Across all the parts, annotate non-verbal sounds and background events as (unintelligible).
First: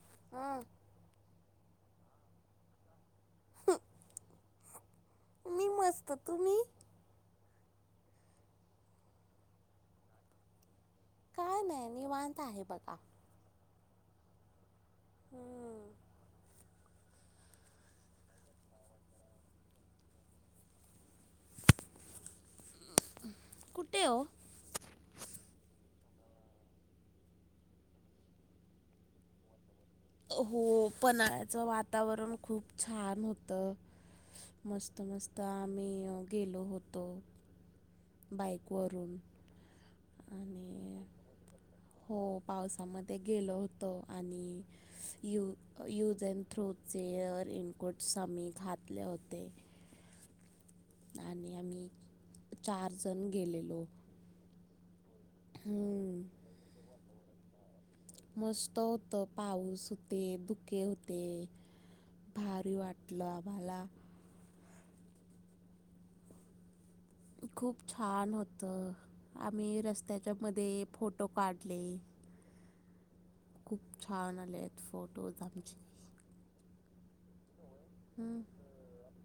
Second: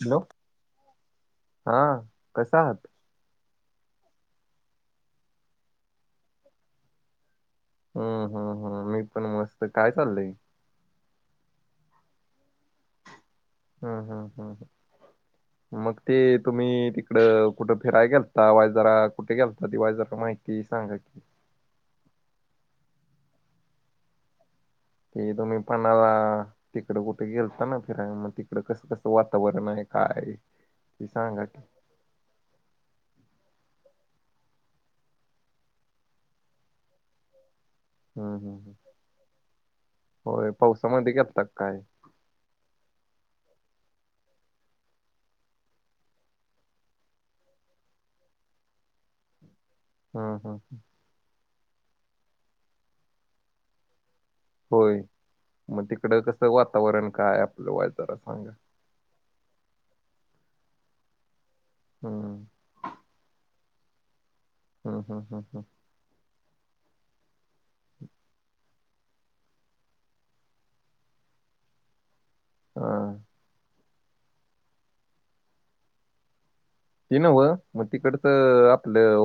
Hello हा हा कस आहात. मी मस्त तुम्ही हम्म हम् हम मी पण मस्त काय चाललंय काय नाही निवांत आहे बघा हम्म हम्म हम् हम्म. मग ते तुम्ही तिकड कुठं फिरायला गेलता वायस जरा कुठे गेलता ती वायस जरा माहिती सांगा की कुटे वो ते तुम्ही पन्हाळा तिकडं कुठे गेलता ना फिरायला मग तिकड कसं कसं वातावरण आहे काय आहे, हो ते सांगा पन्हाळाच की वातावरण खूप छान होतं. मस्त मस्त आम्ही गेलो होतो. हम्म हम्म बाईक हम्म. वरून होय आणि पावसामध्ये गेलता का काय हो पावसामध्ये गेल होत आणि यू यूज अँड थ्रो चे रेनकोटस आम्ही घातले होते. हम् हम ह आणि आम्ही चार जण गेलेलो. होय मग तिकड हम्म. कसं वातावरण काय आपलं वाइस जरा सांगा मस्त होत पाऊस होते धुके होते हम्म भारी वाट कलावाला (unintelligible) हम हम हम् हं. खूप छान होत आम्ही रस्त्याच्या मध्ये फोटो काढले. हम खूप छान आले आहेत फोटोज आमचे ते नव्ह मग हम्म. तिकडचं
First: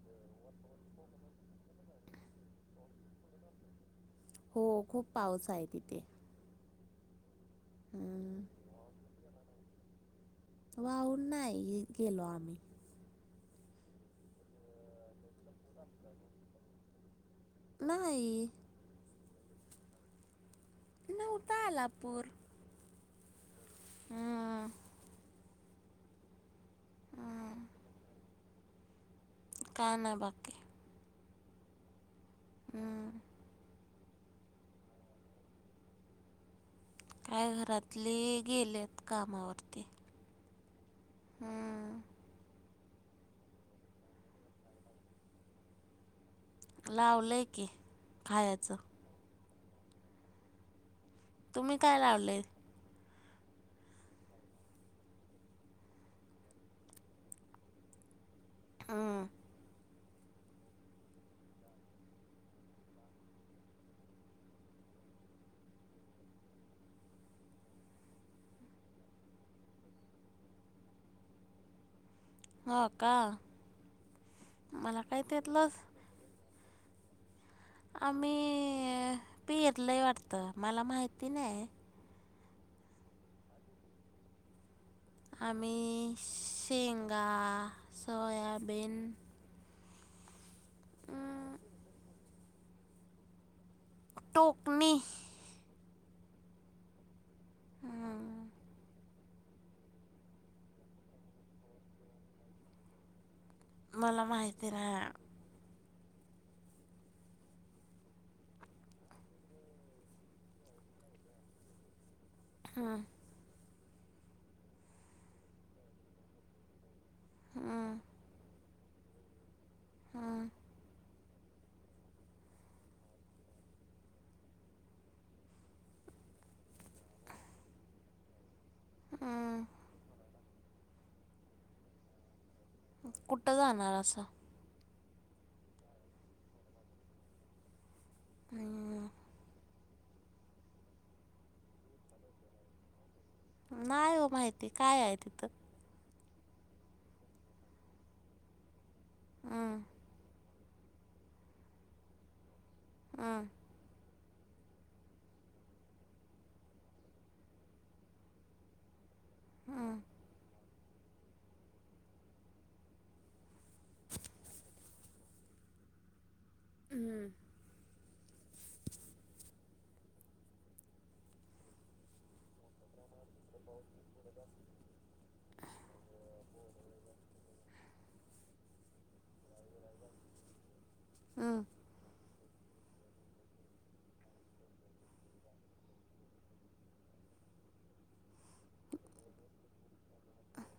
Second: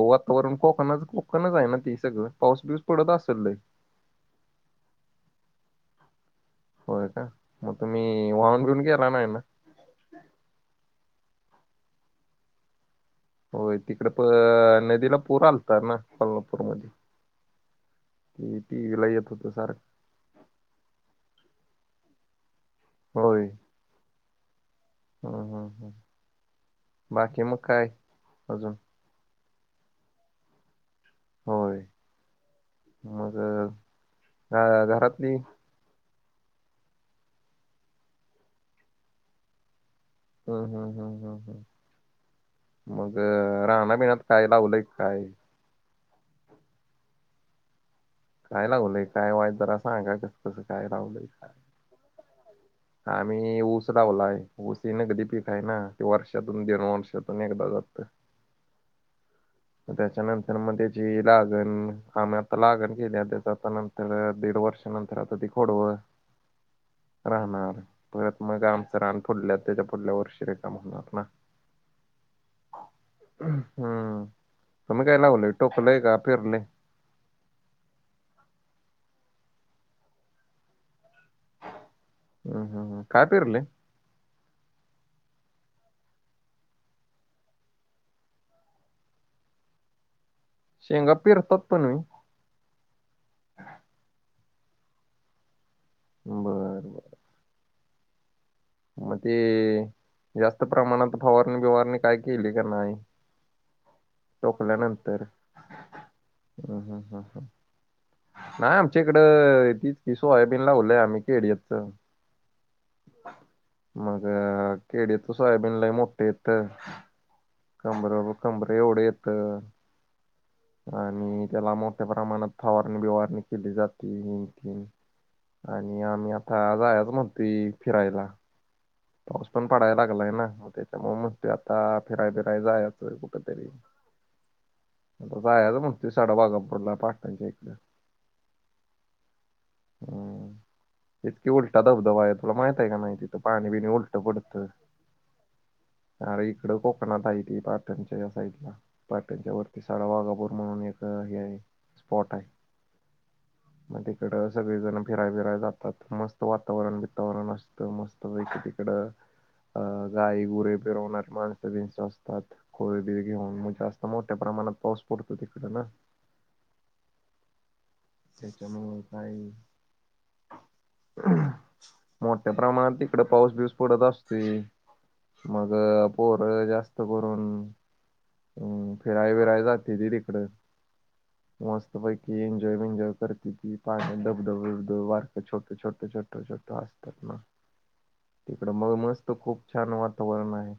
वातावरण कोकणच कोकणच आहे ना ते सगळं पाऊस बिऊस पडत असेल लय. हो खूप पाऊस आहे तिथे होय का मग तुम्ही हम्म. वाहून बिऊन गेला नाही ना वाहून नाही गेलो आम्ही, होय तिकडे प नदीला पूर आलतात ना कोल्हापूरमध्ये नाही. टी व्ही ला येत होतं सारखं नव्हता आला पूर. होय. हम् बाकी मग हम्म. काय अजून काय नाही बाकी होय हम्म. मग घरातली काय घरातले गेलेत कामावरती हम्म हम्म हम् हम् हम् हम्म. मग रानाबिनात काय लावलंय काय. लावलय की. काय खायचं लागलंय काय वायट जरा असं काय कस कसं काय लावलंय. तुम्ही काय लावलेय? आम्ही ऊस लावलाय ऊस न कधी पीिकाय ना ते वर्षातून दन वर्षातून एकदा जात हा. त्याच्यानंतर मग त्याची लागण आम्ही आता लागण केली त्याच्या आ नंत तर दीड वर्षानंतर आता ती खोडव राहणार परत मग आमचं राहन फुढल्या त्याच्या पुढल्या वर्षी रेकााम होणार ना. हो का हम्म. मला तुम्ही काय लावलंय त्यातलंच टोकलंय का फिरले. आम्ही पिरलंही वाटत मला माहिती नाही. हम्म हम् हम् कायपरले- आमही शेंगा, सोयाबीन शेंगा पिरतात पणही टोकणे. बरं बरं. हा. मग ते जास्त प्रमाणात फवारणी बिवारणी काय केली का नाही. मला माहिती नाही टोकल्यानंतर हम् हम् हम् ह. नाही आमच्या इकडं तीच कि सोयाबीन लावलंय आम्ही केडयतच. हा. मग केडे तू सायबीनला मोठे इथ कमर. खंबरे एवढे येत आणि त्याला मोठ प्रमाणात फवारणी बिवारणी केली जाते ह ति आणि आम्ही आता जायाच मग त फिरायला पाऊस हम्म, पण पडाय लागलाय ना मग त्याच्यामुळे मस् ते आता फिराय बिराय जाय कुठं कुठरी? जाणार असं आ जा आहे म्हण त साडा बाघापुरला पाटणच्या क आणि हम् इतकी उलटा धबधबा आहे तुोला माहित आहे का नाही तिथं पाणी बिणी नाही उलटं हो पडतं. माहिती काय आहे तिथं? अरे इकड कोकणात आहे ती पाटणच्या या साईड ला पाटणच्या हम्म, वरती साड वागापर म्हणून एक हे स्पॉट आहे. हा. तिकड सगळेजण फिराय बिराय जातात मस्त वातावरण वितावरण असतं मस्त व इकड अ हम्म, गाय गुर पेर होणार माणस असतात खोळी बि घेऊन मग जास्त मोठ्या प्रमाणात पाऊस पडतो तिकडे ना. हम्म. त्याच्यामुळे काही मोठ्या प्रमाणात इकडे पाऊस बीऊस पडत असते मग पोर जास्त करून हम्म फिराय विराय झाते ती तिकड हम्म. मस्त पई क जय विंजय करते ती पाणी डबधबबडं वारक छोट छोटं छोट छोट असतात मग तिकडं मग मस्त खूप छान वातावरण आहे.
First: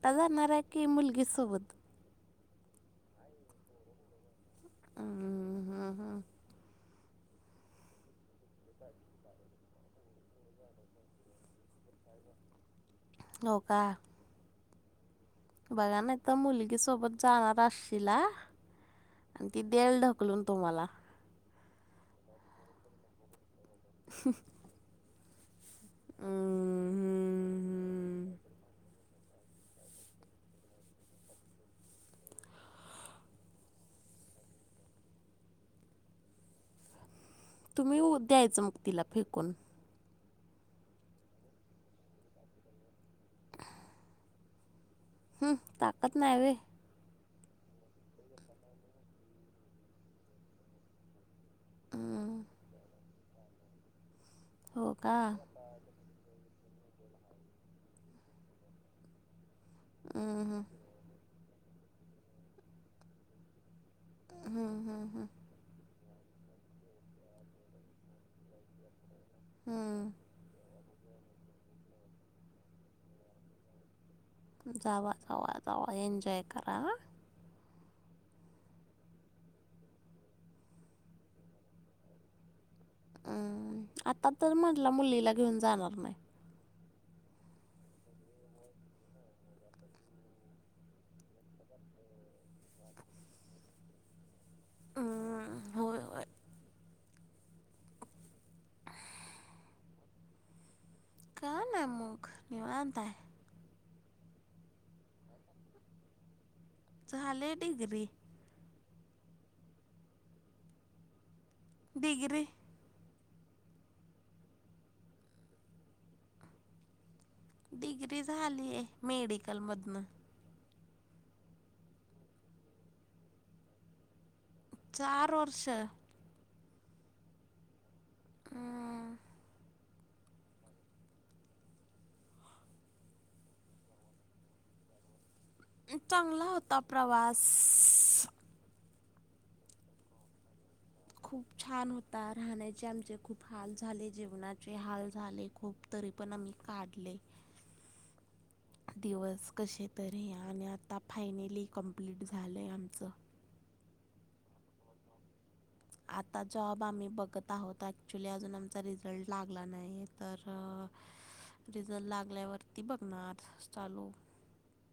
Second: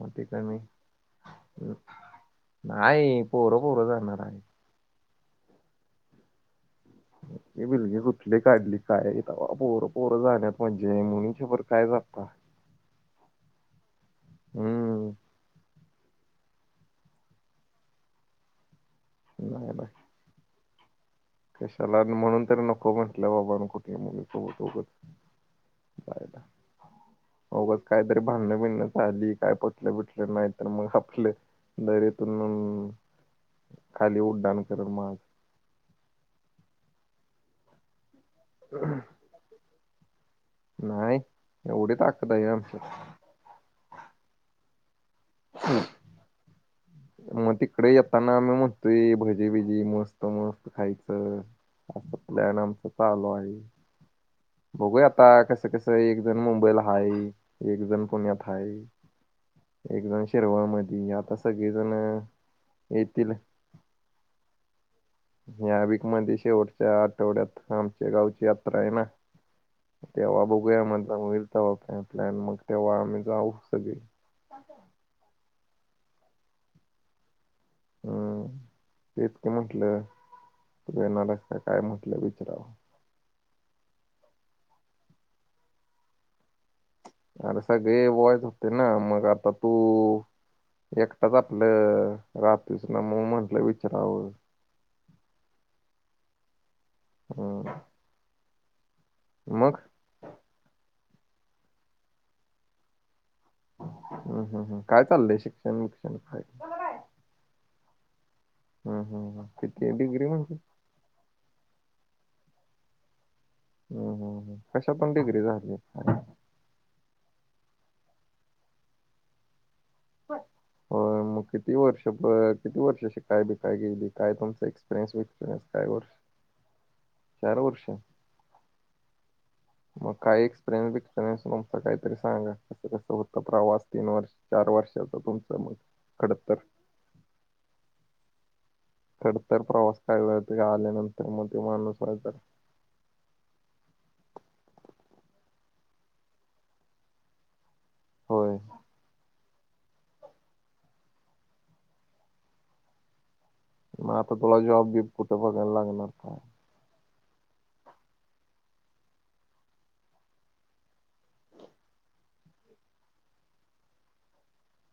मग जाणार ठिकाणी आहे की मुलगी सोबत नाही पोहरं पोहरं जाणार आहे. हम हा हा. बिलगी कुठली काढली कायता पोरं पोरं झाल्या म्हणजे मु शबर काय जातत नका. हम्म. बघा ना तर मुलगी सोबत जाणार असशील ह आणि ती नाही नाही देलढक उकलून तुम्हाला कशाला आणि म्हणून तरी नको म्हटलं बाबा कुठ तेमुळे सबतघच बायला मगच कायतरी हम्म. भांडणं बिंणं चाली काय पटलं बिटलं नाही तर मग आपलं दरीतून खाली उड्डाण करण माग तुम्ही द्यायचं मग तिला फेकून नाही एवढी ताकद आहे आमच्या (inaudible) हम् आमच्यात ताकद नाही वे मग तिकडे येताना आमही म्हणतोय भजीबिजी मस्त मस्त खायचं तले नमतालो हो बगय का आता कसे कसे एक जण मुंबईल हाय एक जण पुण्यात हाय एक जण हं, हं, शिरवळ म आता सगळेजण येतील हा हा हा ह्या वीक मध्ये शेवटच्या आठवड्यात आमच्या गावची यात्रा आहे ना हं. तेव्हा बघूयाम मिरत बा आप प्लन मग तेव्हा आम्ही जाऊ सगळे जावावा वा वा एनजॉय करा ह हम्म ते इतके म्हंटलं तू येणारस का काय म्हटलं विचारावं अम्म आता तर म्हटलं मुलीला घेऊन जाणार नाही अरे सगळे वॉयच होते ना मग आता तू एकटाच आपलं रात्रीच ना म म्हटलं विचारावं ह् होय होय हम मग का ना आहे मग निवाता आहे हम् हम् हम काय चाललंय शिक्षण विक्षणय झालले डीिग्री हम हम तिती िग्रि म्हण डिग्री हम्म हम्् कशा पण डिग्री झाली डिग्री झालीय मेडिकलमधन हो मग किती वर्ष किती वर्ष शिकाय ब कााय गेली काय तुम एक्सपिरियस चार वेक्सपरियन्स वर्ष काय वर्ष चार वर्ष ह मग का एक्सपिरियन्स बसपिरियनसुम काहीरी सांगा कस होत प्रवास तीन वर्ष चार वर्षाचा तुम चांगला होतां प्रवास डत प्रोवासा का काल खूप छान होता राहण्याचे आमचे खूप हाल झाले जीवनाचे हाल झाले खूप तरी पण आम्ही काढले होय दिवस कसे तरी आणि आता फायनली कम्प्लीट झालंय आमचं मग आता तुला जॉब बीब कुठे बघायला लागणार काय आता जॉब आम्ही बघत आहोत ॲक्च्युली अजून आमचा रिझल्ट लागला नाही तर रिझल्ट लागल्यावरती बघणार चालू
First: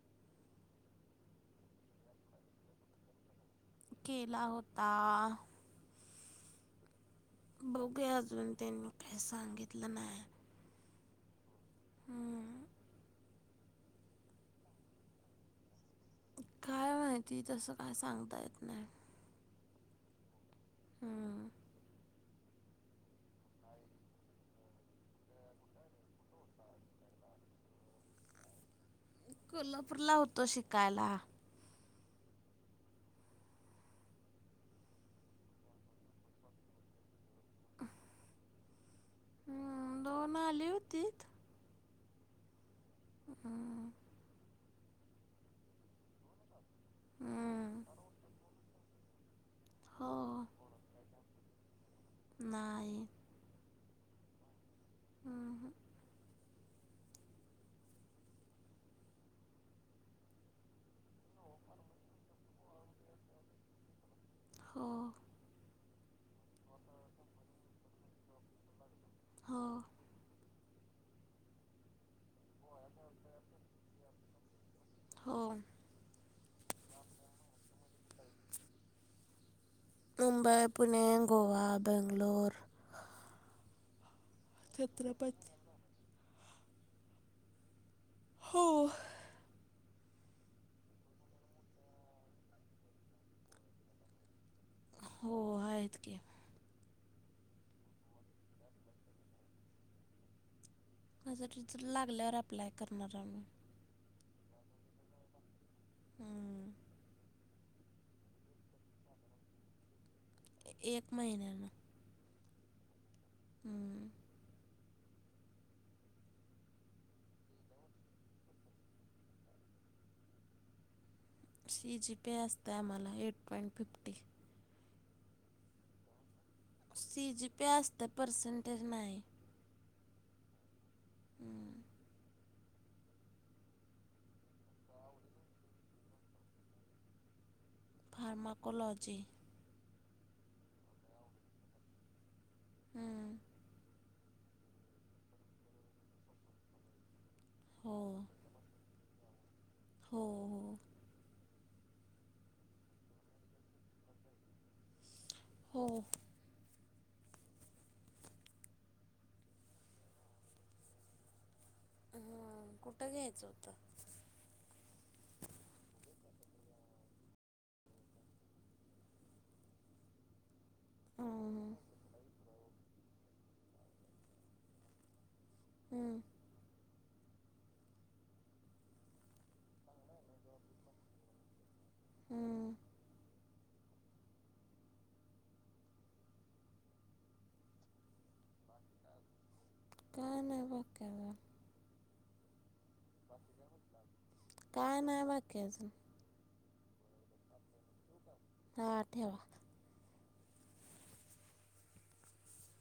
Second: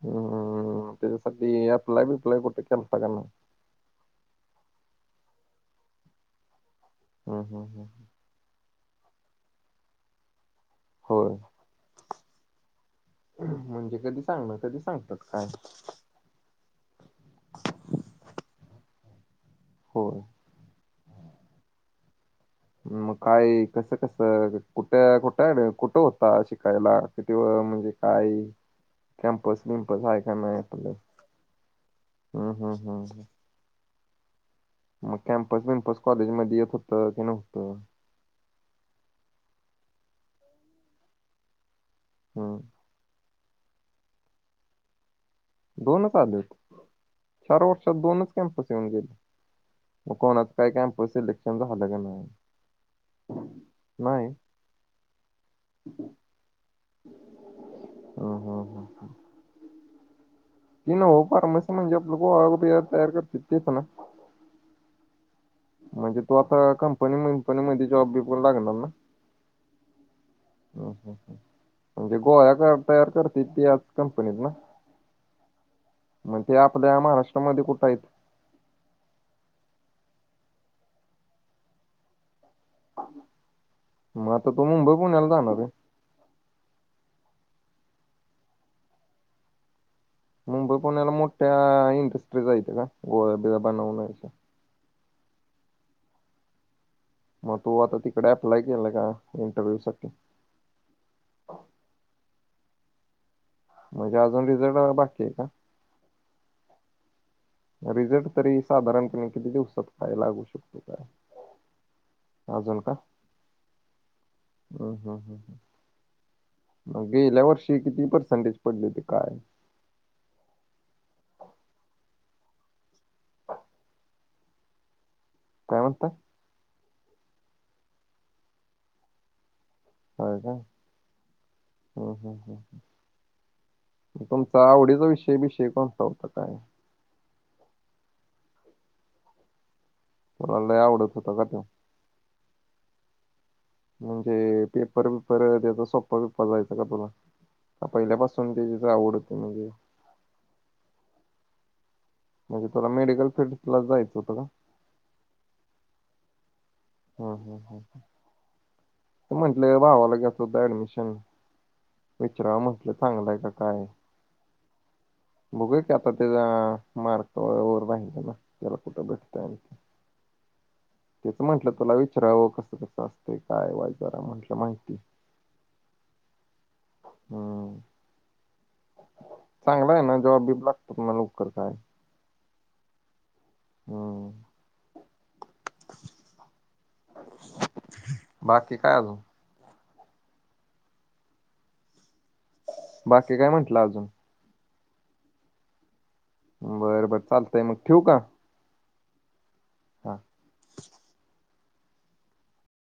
हम्म त्याच्यासाठी अप्लाय बिप्लाय कुठे केलाता काना केला होता हम्म हम्म हम्म बघघे अजून त्यांनी काही सांगितलं नाही हो हां म्हणजे कधी सांगणार कधी सांगतात काय? काय माहिती तसं काय सांगता येत नाय. होय. हम्म मग काय कस कसं कुटं कुटं आला कुटं होता शिकायला? सिटीव म्हणजे काय? कॅम्पस बिम्पस कोल्हापूरला हाय का होतो नाय आपलं शिकायला हम्म हम्म हम्म हम्म म कॅम्पस बिम्पस कॉलेजमध्ये येत होतं की नव्हतं. हम्म दोन आली होतीत. हूं अ दोनच आलेत चार हम्म. वर्षात दोनच कॅम्पस येऊन गेले. म हो कोणाचं काय कॅम्पस सिलेक्शन झालं का नाय? नाई. नाय. हम्म, हूं हूं ही नवं फार्मसी म्हणजे गोळ्या बिल्या तयार करतेत तिच ना हो. म्हणजे तू आता कंपनी मींपनी मध्ये जॉब बिप वर लागणार ना. हा. हं हं म्हणजे गोळ्या गो तयार करतेत त्याच कंपनीत ना. हो. म ते आपल्या महाराष्ट्रामध्ये कुठं हाईत? मुंबई, पुणे, गोवा, बेंगलोर म आता तू मुंबई पुण्याला छत्रपती जाणार व्हय. हो. मुंबई पुण्याला मोठ्या इंडस्ट्रीज आहेत का गोळ्या बिळ्या बनवण्याच्या हो आहेत की, म तू आता तिकडे अप्लाय केला का इंटरव्ह्यू साठी. माझं रिझल्ट लागल्यावर अप्लाय करणार आमी म्हणजे अजून रिझल्ट बाकी ये का? हम्म रिझल्ट तरी साधारणपणे किती दिवसात काय लागू शक एक महिन्यान अजून का? हम्म हं हं हं हं म गेल्या वर्षी किती पर्सेंटेज पडले होते काय? सी जी पे असतय आम्हाला एट पॉईंट फिफ्टी काय म्हणता सी जी पी असते पर्सेंटेज नाही. होय का हम्म. हं हं हं म तुमचा आवडीचा विषय बिषय कोणत होता काय? फार्माकोलॉजी तुम्हाला लय आवडत होता का तो हं म्हणजे पेपर बिपर त्याचा सोप्पा बिप्पा जायचा का तुला? हो पहिल्यापासून त्याजीच आवड होती म्हणजे हो हो. मग तुला मेडिकल फील्ड ला जायचं होत का? हो. हं हं हं. म्हटलं भावाला घ्यायचं होत ऍडमिशन? विचरवा हम्म. म्हटलं कुठं चांगलंय हाय घ्यायचं का होतं काय? बघूया की आता त्याचा मार्कावर बाहेर त्याला कुठं भेटतंय आण तेच हम्म. म्हटलं तुला विचारावं कसं कसं असत काय जरा म्हंटलं माहिती. हम्म. हम्म. चांगला आहे ना जॉबबीब लागतो तुमाला लवकर काय? हम्म. हम्म. बाकी काय आजु काय नाही बा आता बाकी काय म्हंटलं अजून? काय नाय बाकी अजून? बरं बरं चालतंय मग ठिव व का? हा ठेवा. हा.